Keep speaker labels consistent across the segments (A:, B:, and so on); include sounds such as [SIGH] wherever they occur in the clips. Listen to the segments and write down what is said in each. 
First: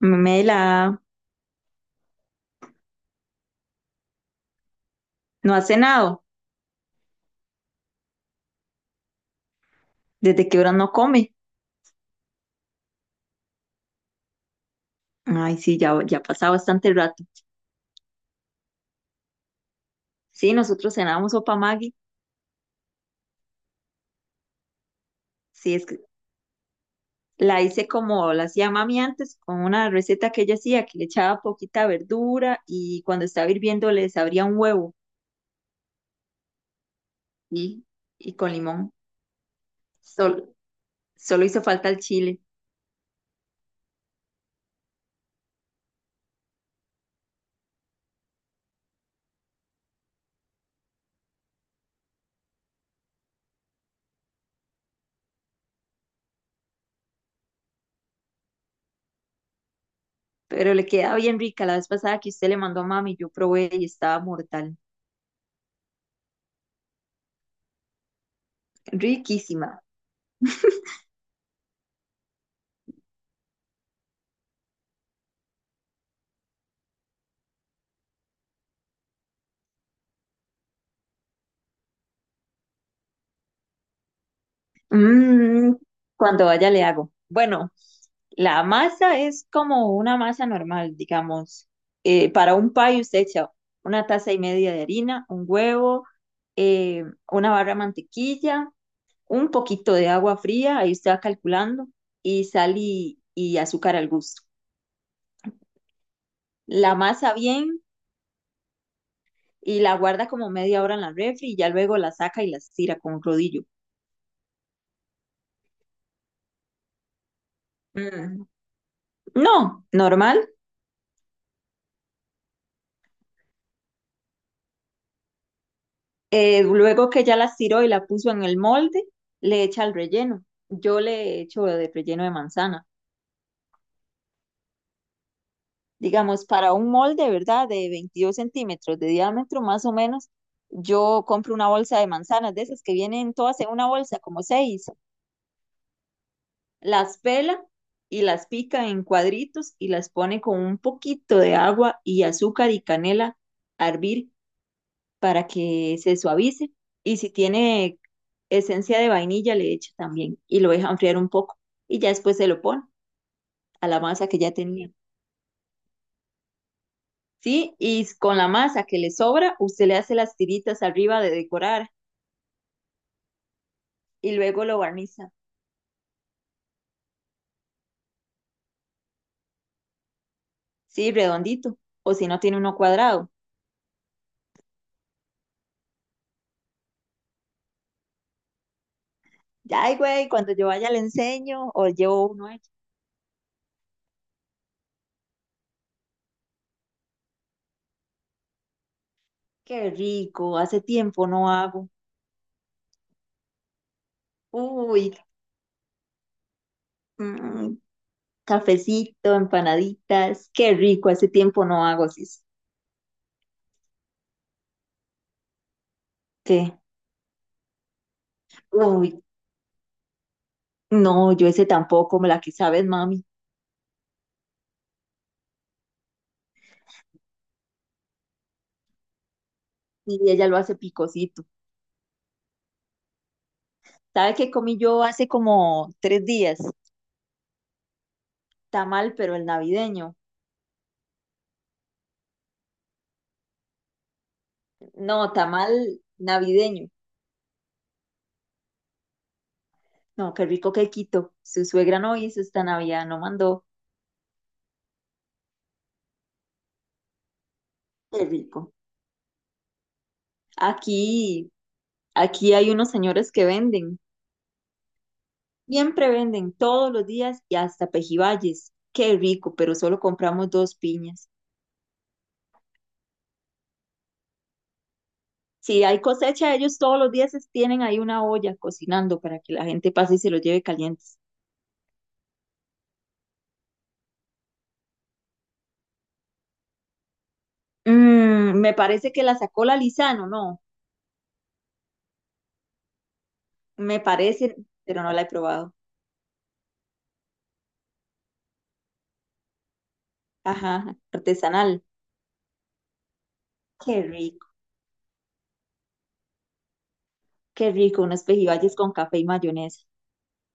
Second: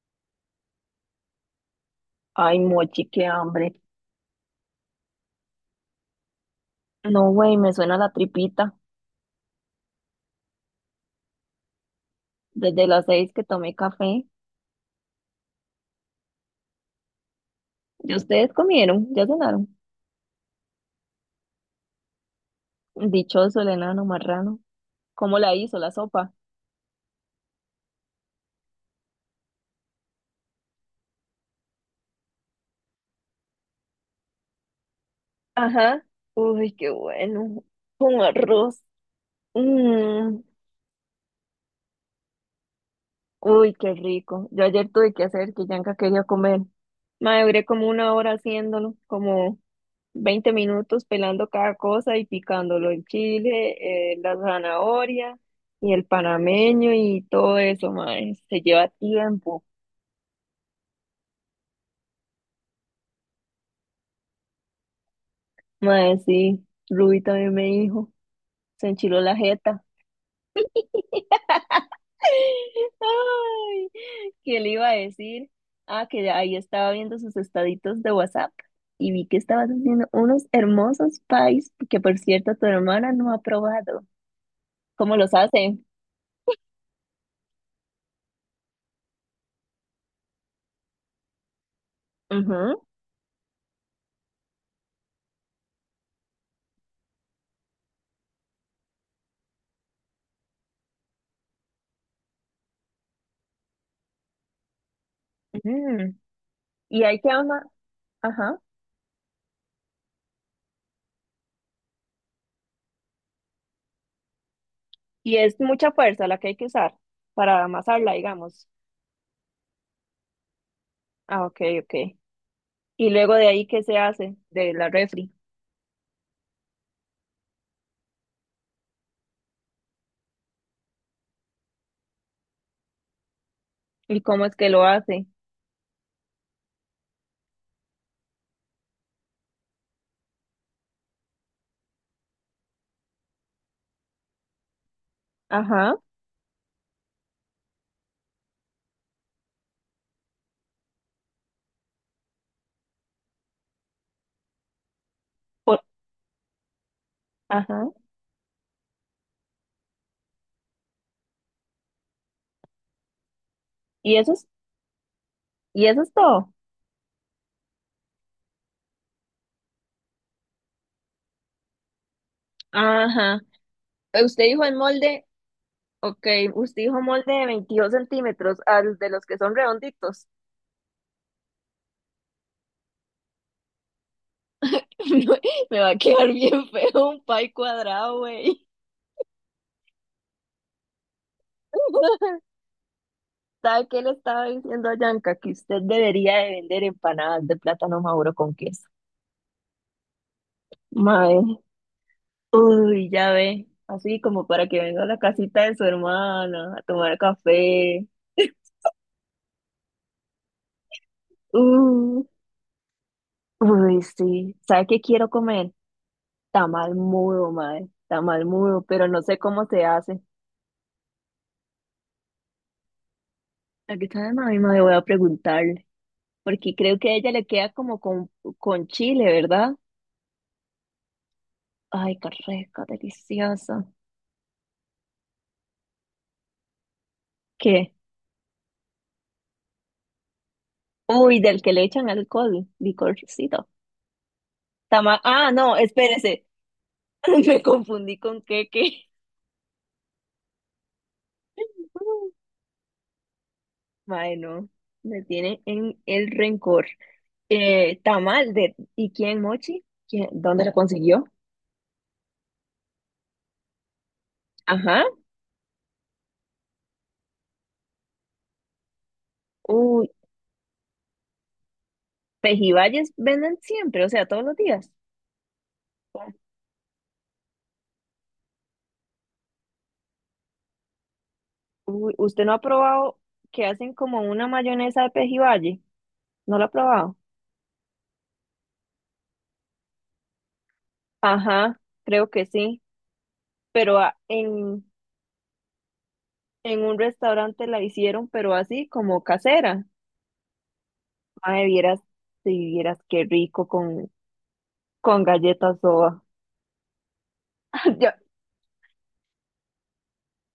A: Mela,
B: Ay, mochi, qué hambre.
A: no ha cenado.
B: No, güey, me suena la tripita.
A: ¿Desde qué hora no come?
B: Desde las 6 que tomé café.
A: Ay, sí, ya, ya ha pasado bastante rato.
B: ¿Y ustedes comieron? ¿Ya cenaron?
A: Sí, nosotros cenábamos sopa Maggi.
B: Dichoso el enano marrano. ¿Cómo la
A: Sí,
B: hizo
A: es
B: la
A: que
B: sopa?
A: la hice como la hacía mami antes, con una receta que ella hacía, que le echaba poquita verdura y cuando estaba hirviendo le abría un huevo
B: Ajá. Uy, qué bueno.
A: y,
B: Con
A: y con
B: arroz.
A: limón.
B: Mm,
A: Solo, solo hizo falta el chile,
B: uy, qué rico. Yo ayer tuve que hacer que Yanka quería comer. Me duré como una hora haciéndolo, como 20 minutos pelando cada cosa y picándolo, el chile, la zanahoria y el panameño y todo eso, mae, se lleva tiempo,
A: pero le queda bien rica. La vez pasada que usted le mandó a mami, yo probé y estaba mortal.
B: mae, sí, Ruby también me dijo, se enchiló la
A: Riquísima.
B: jeta,
A: [LAUGHS]
B: [LAUGHS] ay, ¿qué le iba a decir? Ah, que ahí estaba viendo sus estaditos de WhatsApp y vi que estabas haciendo unos hermosos pies que, por cierto, tu hermana no ha probado. ¿Cómo los
A: Mm,
B: hace?
A: cuando vaya le hago. Bueno, la masa es como una masa normal, digamos. Para un
B: Ujú,
A: pie usted echa una taza y media de harina, un huevo, eh, una barra de mantequilla, un poquito de agua fría, ahí usted va calculando, y sal y azúcar al gusto.
B: ujú.
A: La
B: Y hay que
A: masa
B: ama,
A: bien
B: ajá.
A: y la guarda como media hora en la refri y ya luego la saca y la estira con un rodillo.
B: Y es mucha fuerza la que hay que usar para amasarla,
A: Mm,
B: digamos.
A: no, normal.
B: Ah, ok, ok. Y luego de ahí, ¿qué se hace de la refri?
A: Luego que ya la estiró y la puso en el molde, le echa el relleno. Yo le echo de relleno de manzana.
B: ¿Y cómo es que lo hace?
A: Digamos, para un molde, ¿verdad? De 22 cm de diámetro, más o menos, yo compro una bolsa de manzanas, de esas que vienen todas en una bolsa, como seis.
B: Ajá,
A: Las pela y las pica en cuadritos y las pone con un poquito de agua y azúcar y canela a hervir para
B: por-
A: que se suavice. Y si
B: ajá.
A: tiene esencia de vainilla, le echa también y lo deja enfriar un poco. Y ya después se lo pone a la
B: ¿Y
A: masa
B: eso
A: que
B: es,
A: ya tenía.
B: y eso es todo?
A: Sí, y con la masa que le sobra, usted le hace las tiritas arriba de decorar
B: Ajá.
A: y
B: Usted
A: luego
B: dijo en
A: lo
B: molde,
A: barniza.
B: ok, usted dijo molde de 22 centímetros, al de los que son redonditos.
A: Sí, redondito. O si no tiene uno cuadrado.
B: [LAUGHS] Me va a quedar bien feo un pie cuadrado, güey.
A: Ya, ay, güey, cuando yo vaya le enseño o llevo
B: [LAUGHS]
A: uno hecho.
B: ¿Sabe qué le estaba diciendo a Yanka? Que usted debería de vender empanadas de plátano maduro con queso.
A: Qué rico, hace tiempo no
B: Mae,
A: hago.
B: uy, ya ve, así como para que venga a
A: Uy,
B: la casita de su hermana a tomar
A: mm,
B: café. [LAUGHS]
A: cafecito, empanaditas. Qué rico, hace tiempo no hago
B: Uh,
A: así.
B: uy, sí. ¿Sabe qué quiero comer?
A: ¿Qué?
B: Tamal mudo, mae, tamal mudo, pero
A: Uy,
B: no sé cómo se hace.
A: no, yo ese tampoco, me la que sabes, mami.
B: Aquí está de mami, mae, voy a preguntarle, porque creo que a ella le queda como con, chile, ¿verdad?
A: Y ella lo hace picosito.
B: Ay, qué rica, deliciosa.
A: ¿Sabe qué comí yo hace como 3 días?
B: ¿Qué?
A: Tamal, pero el navideño.
B: Uy, del que le echan alcohol, licorcito. Tama
A: No,
B: ah,
A: tamal
B: no, espérese.
A: navideño.
B: [LAUGHS] Me confundí con queque.
A: No, qué rico quequito. Su suegra no hizo esta Navidad, no mandó.
B: Mae, no, me tiene en el rencor.
A: Qué
B: Tamal
A: rico.
B: de, ¿y quién, Mochi? ¿Quién, dónde la consiguió?
A: Aquí, aquí hay unos señores que venden.
B: Ajá.
A: Siempre venden todos los días y hasta pejibayes. Qué rico, pero solo
B: Uy,
A: compramos dos piñas.
B: pejibayes venden siempre, o sea, todos los días.
A: Si hay cosecha, ellos todos los días tienen ahí una olla cocinando para que la gente pase y se los lleve calientes.
B: Uy, ¿usted no ha probado que hacen como una mayonesa de pejibaye? ¿No lo ha probado?
A: Me parece que la sacó la Lizano, no,
B: Ajá, creo que sí, pero
A: me parece,
B: en,
A: pero no la he probado.
B: en un restaurante la hicieron, pero así como casera.
A: Ajá,
B: Mae,
A: artesanal.
B: vieras, si vieras qué rico
A: Qué
B: con,
A: rico,
B: con galletas soda.
A: qué rico, unos
B: [LAUGHS]
A: pejibayes con café y mayonesa.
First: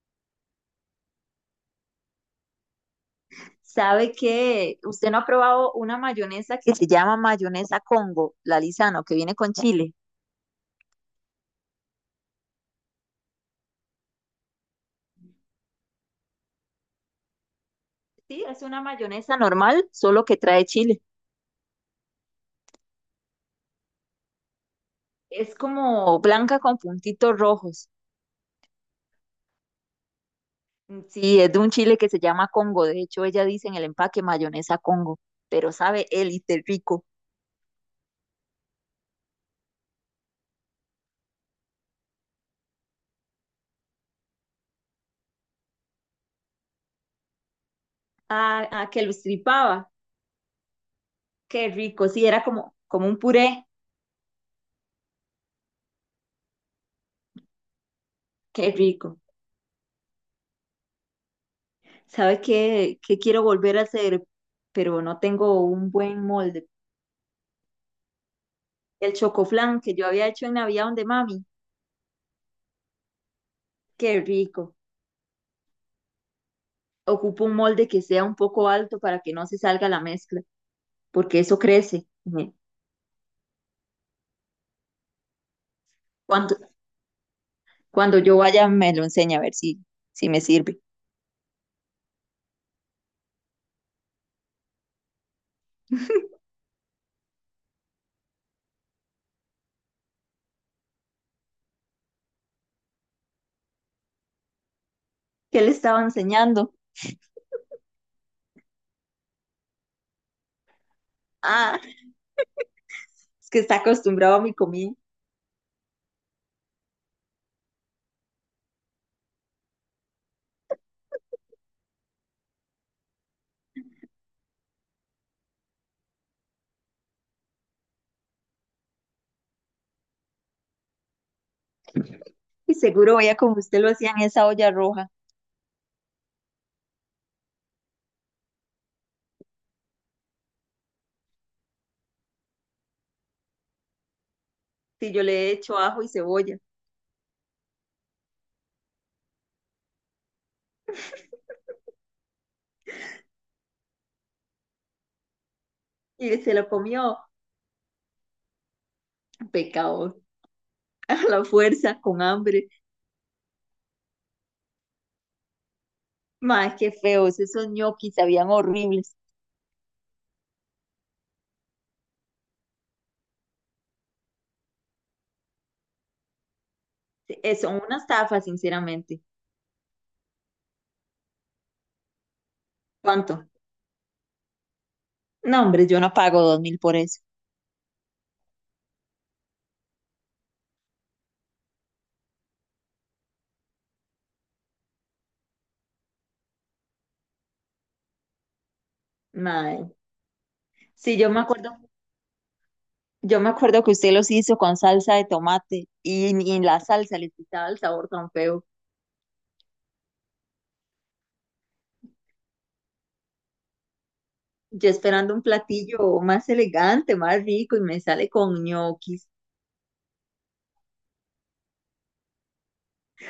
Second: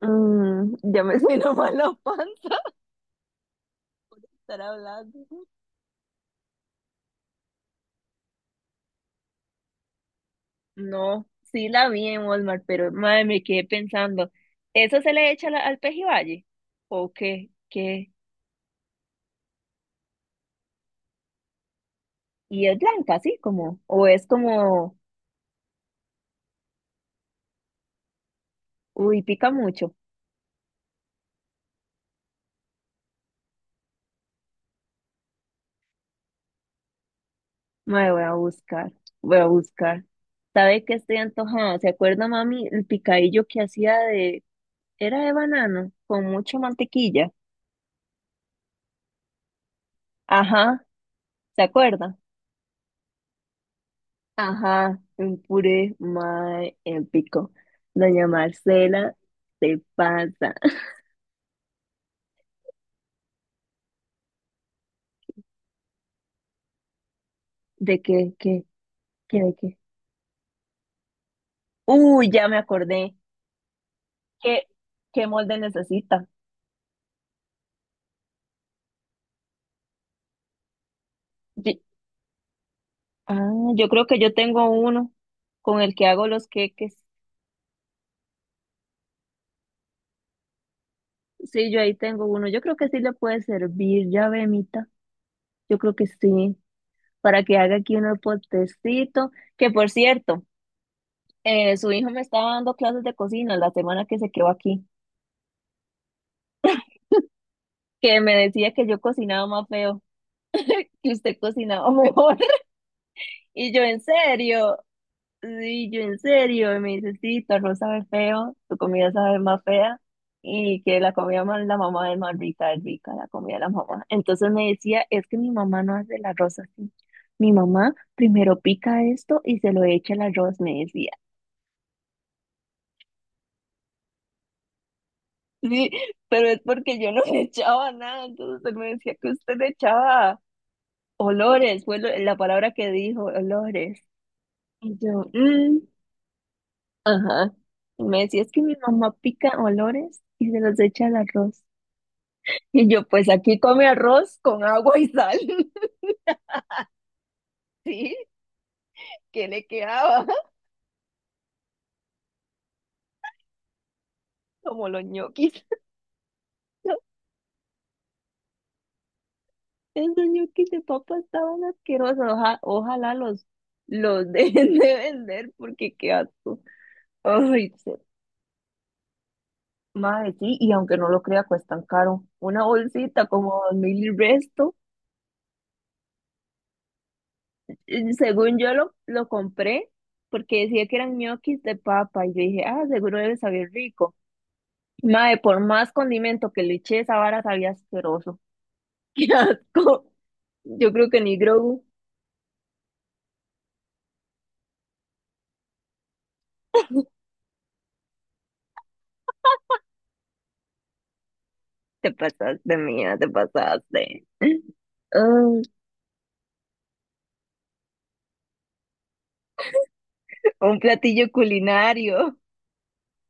B: Mm, ya me [LAUGHS] siento mal la panza
A: ¿Sabe
B: [LAUGHS] estar
A: que usted no ha
B: hablando.
A: probado una mayonesa que se llama mayonesa Congo, la Lizano, que viene con chile?
B: No, sí la vi en Walmart, pero madre, me quedé pensando, ¿eso se le echa al pejibaye? ¿O qué? ¿Qué?
A: Sí, es una mayonesa normal, solo que trae chile.
B: Y es blanca, así como, o es como,
A: Es como blanca con puntitos rojos.
B: uy, pica mucho.
A: Sí, es de un chile que se llama Congo. De hecho, ella dice en el empaque mayonesa Congo, pero sabe élite rico.
B: Madre, voy a buscar. ¿Sabe qué? Estoy antojada. ¿Se acuerda, mami, el picadillo que hacía de, era de banano, con mucha mantequilla?
A: Ah, ah, que lo estripaba.
B: Ajá, ¿se
A: Qué rico.
B: acuerda?
A: Sí, era como, como un puré.
B: Ajá, un puré más épico. Doña
A: Qué
B: Marcela,
A: rico.
B: se pasa. [LAUGHS]
A: ¿Sabe qué, quiero volver a hacer? Pero no tengo un buen molde.
B: ¿De qué, qué,
A: El
B: qué, de qué?
A: chocoflan que yo había hecho en Navidad de mami.
B: Uy, ya me acordé.
A: Qué
B: ¿Qué,
A: rico.
B: qué molde necesita?
A: Ocupo un molde que sea un poco alto para que no se salga la mezcla, porque eso
B: Ye-
A: crece.
B: ah, yo creo que yo tengo uno con el que hago los
A: Cuando,
B: queques.
A: cuando yo vaya me lo enseña a ver si me sirve.
B: Sí, yo ahí tengo uno. Yo creo que sí le puede servir, ya ve, Mita. Yo creo que sí, para que haga aquí un potecito. Que, por cierto, su hijo me estaba dando clases de cocina la semana que se quedó aquí.
A: ¿Qué le estaba enseñando?
B: Que me decía que yo cocinaba más feo, que usted
A: Ah,
B: cocinaba mejor. [LAUGHS]
A: es que
B: Y
A: está
B: yo, ¿en
A: acostumbrado a mi
B: serio?
A: comida
B: Sí, yo, ¿en serio? Y me dice, sí, tu arroz sabe feo, tu comida sabe más fea, y que la comida más la mamá es más rica, es rica la comida de la mamá. Entonces me decía, es que mi mamá no hace el arroz así. Mi mamá primero pica esto y se lo echa al arroz, me decía.
A: y seguro veía como usted lo hacía en esa olla roja.
B: Sí, pero es porque yo no le echaba nada, entonces él me decía que usted le echaba olores, fue la palabra que dijo, olores. Y
A: Si yo
B: yo,
A: le he hecho
B: "Mm,
A: ajo y cebolla
B: ajá". Y me decía, es que mi mamá pica olores y se los echa al arroz.
A: [LAUGHS]
B: Y yo, pues aquí come arroz con agua y sal. [LAUGHS]
A: y se lo comió,
B: Sí, que le
A: pecado,
B: quedaba [LAUGHS]
A: [LAUGHS] a la fuerza, con hambre.
B: como los ñoquis.
A: Más qué
B: [LAUGHS]
A: feos, esos ñoquis sabían horribles.
B: Esos ñoquis de papa estaban asquerosos. Ojalá los [LAUGHS] dejen de vender, porque qué asco.
A: Eh,
B: Ay,
A: Son una estafa, sinceramente.
B: madre, sí, y aunque no lo crea, cuestan caro. Una bolsita
A: ¿Cuánto?
B: como 2000 y resto.
A: No, hombre, yo no pago 2000 por eso.
B: Según yo lo compré porque decía que eran ñoquis de papa, y yo dije, ah, seguro debe saber rico. Mae, por más condimento que le eché, esa vara sabía asqueroso. [LAUGHS] ¡Qué
A: Mae,
B: asco! Yo creo
A: sí,
B: que
A: yo
B: ni
A: me acuerdo,
B: Grogu.
A: yo me acuerdo que usted los hizo con salsa de tomate y la salsa le quitaba el sabor tan feo.
B: Te pasaste, mía, te pasaste. [LAUGHS]
A: Yo esperando un
B: Ah,
A: platillo más elegante, más rico y me sale con ñoquis,
B: un platillo culinario.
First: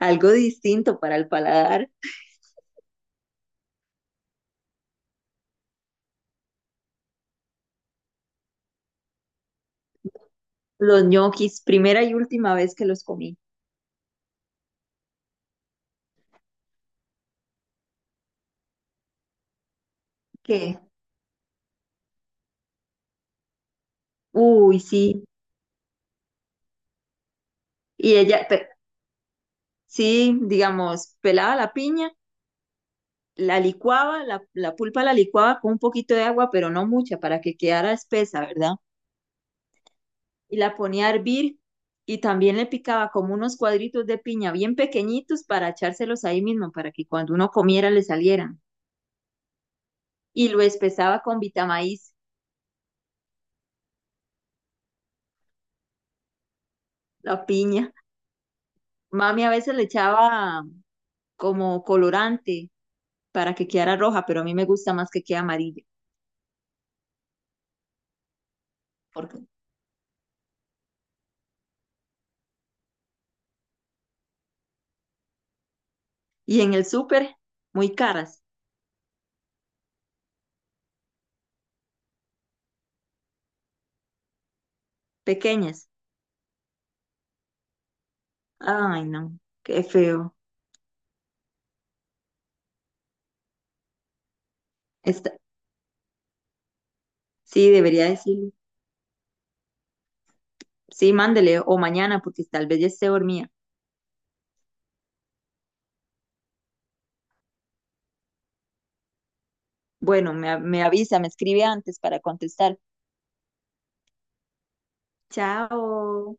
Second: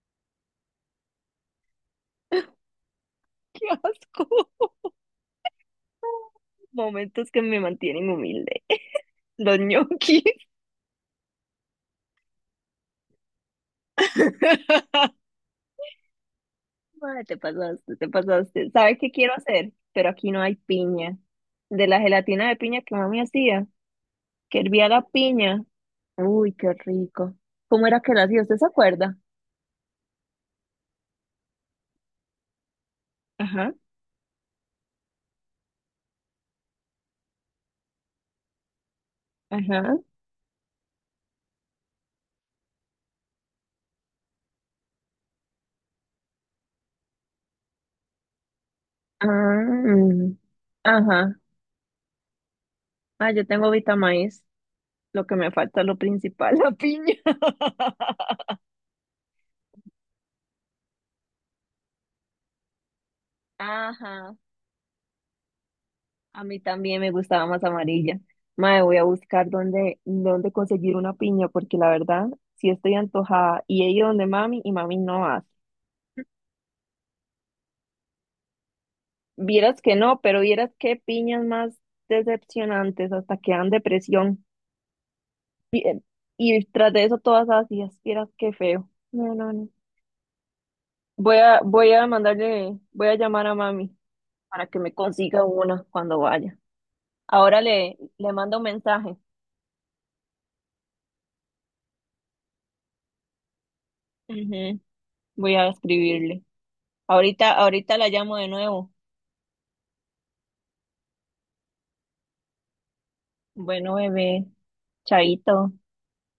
A: algo distinto para el paladar.
B: [LAUGHS] ¡Qué asco! Momentos que me mantienen humilde. Los ñoquis.
A: Los ñoquis, primera y última vez que los comí.
B: [LAUGHS] Madre, te pasaste, te pasaste. ¿Sabes qué quiero hacer? Pero aquí no hay
A: ¿Qué?
B: piña. De la gelatina de piña que mami hacía, que
A: Uy,
B: hervía la
A: sí.
B: piña. Uy, qué rico. ¿Cómo era que
A: Y
B: la hacía?
A: ella,
B: ¿Usted se acuerda?
A: sí, digamos, pelaba la piña, la
B: Ajá,
A: licuaba, la pulpa la licuaba con un poquito de agua, pero no mucha, para que quedara espesa, ¿verdad?
B: ajá.
A: Y la ponía a hervir y también le picaba como unos cuadritos de piña bien pequeñitos para echárselos ahí mismo, para que cuando uno comiera le salieran.
B: Ah, mm,
A: Y lo espesaba
B: ajá.
A: con vitamaíz,
B: Ah, yo tengo Vita Maíz. Lo que me falta es lo principal, [LAUGHS] la piña.
A: la piña. Mami a veces le echaba como colorante para que quedara roja,
B: Ajá.
A: pero a mí me gusta más que quede amarilla.
B: A mí también me gustaba más amarilla. Mae, voy a
A: porque-
B: buscar dónde conseguir una piña, porque la verdad, sí estoy antojada. Y he ido donde mami y mami no hace.
A: Y en el súper, muy caras,
B: Vieras que no, pero vieras qué piñas más decepcionantes, hasta que dan depresión. Y,
A: pequeñas.
B: eh, y tras de eso, todas ácidas, vieras qué feo.
A: Ay, no,
B: No, no, no.
A: qué feo.
B: Voy a mandarle, voy a llamar a mami para que me
A: Está.
B: consiga una cuando vaya. Ahora
A: Sí, debería
B: le
A: decirle.
B: mando un mensaje.
A: Sí, mándele o mañana porque tal vez ya esté dormida.
B: Ujú, voy a escribirle. Ahorita la llamo de nuevo.
A: Bueno, me avisa, me escribe antes para contestar.
B: Bueno, bebé, chaito.
A: Chao.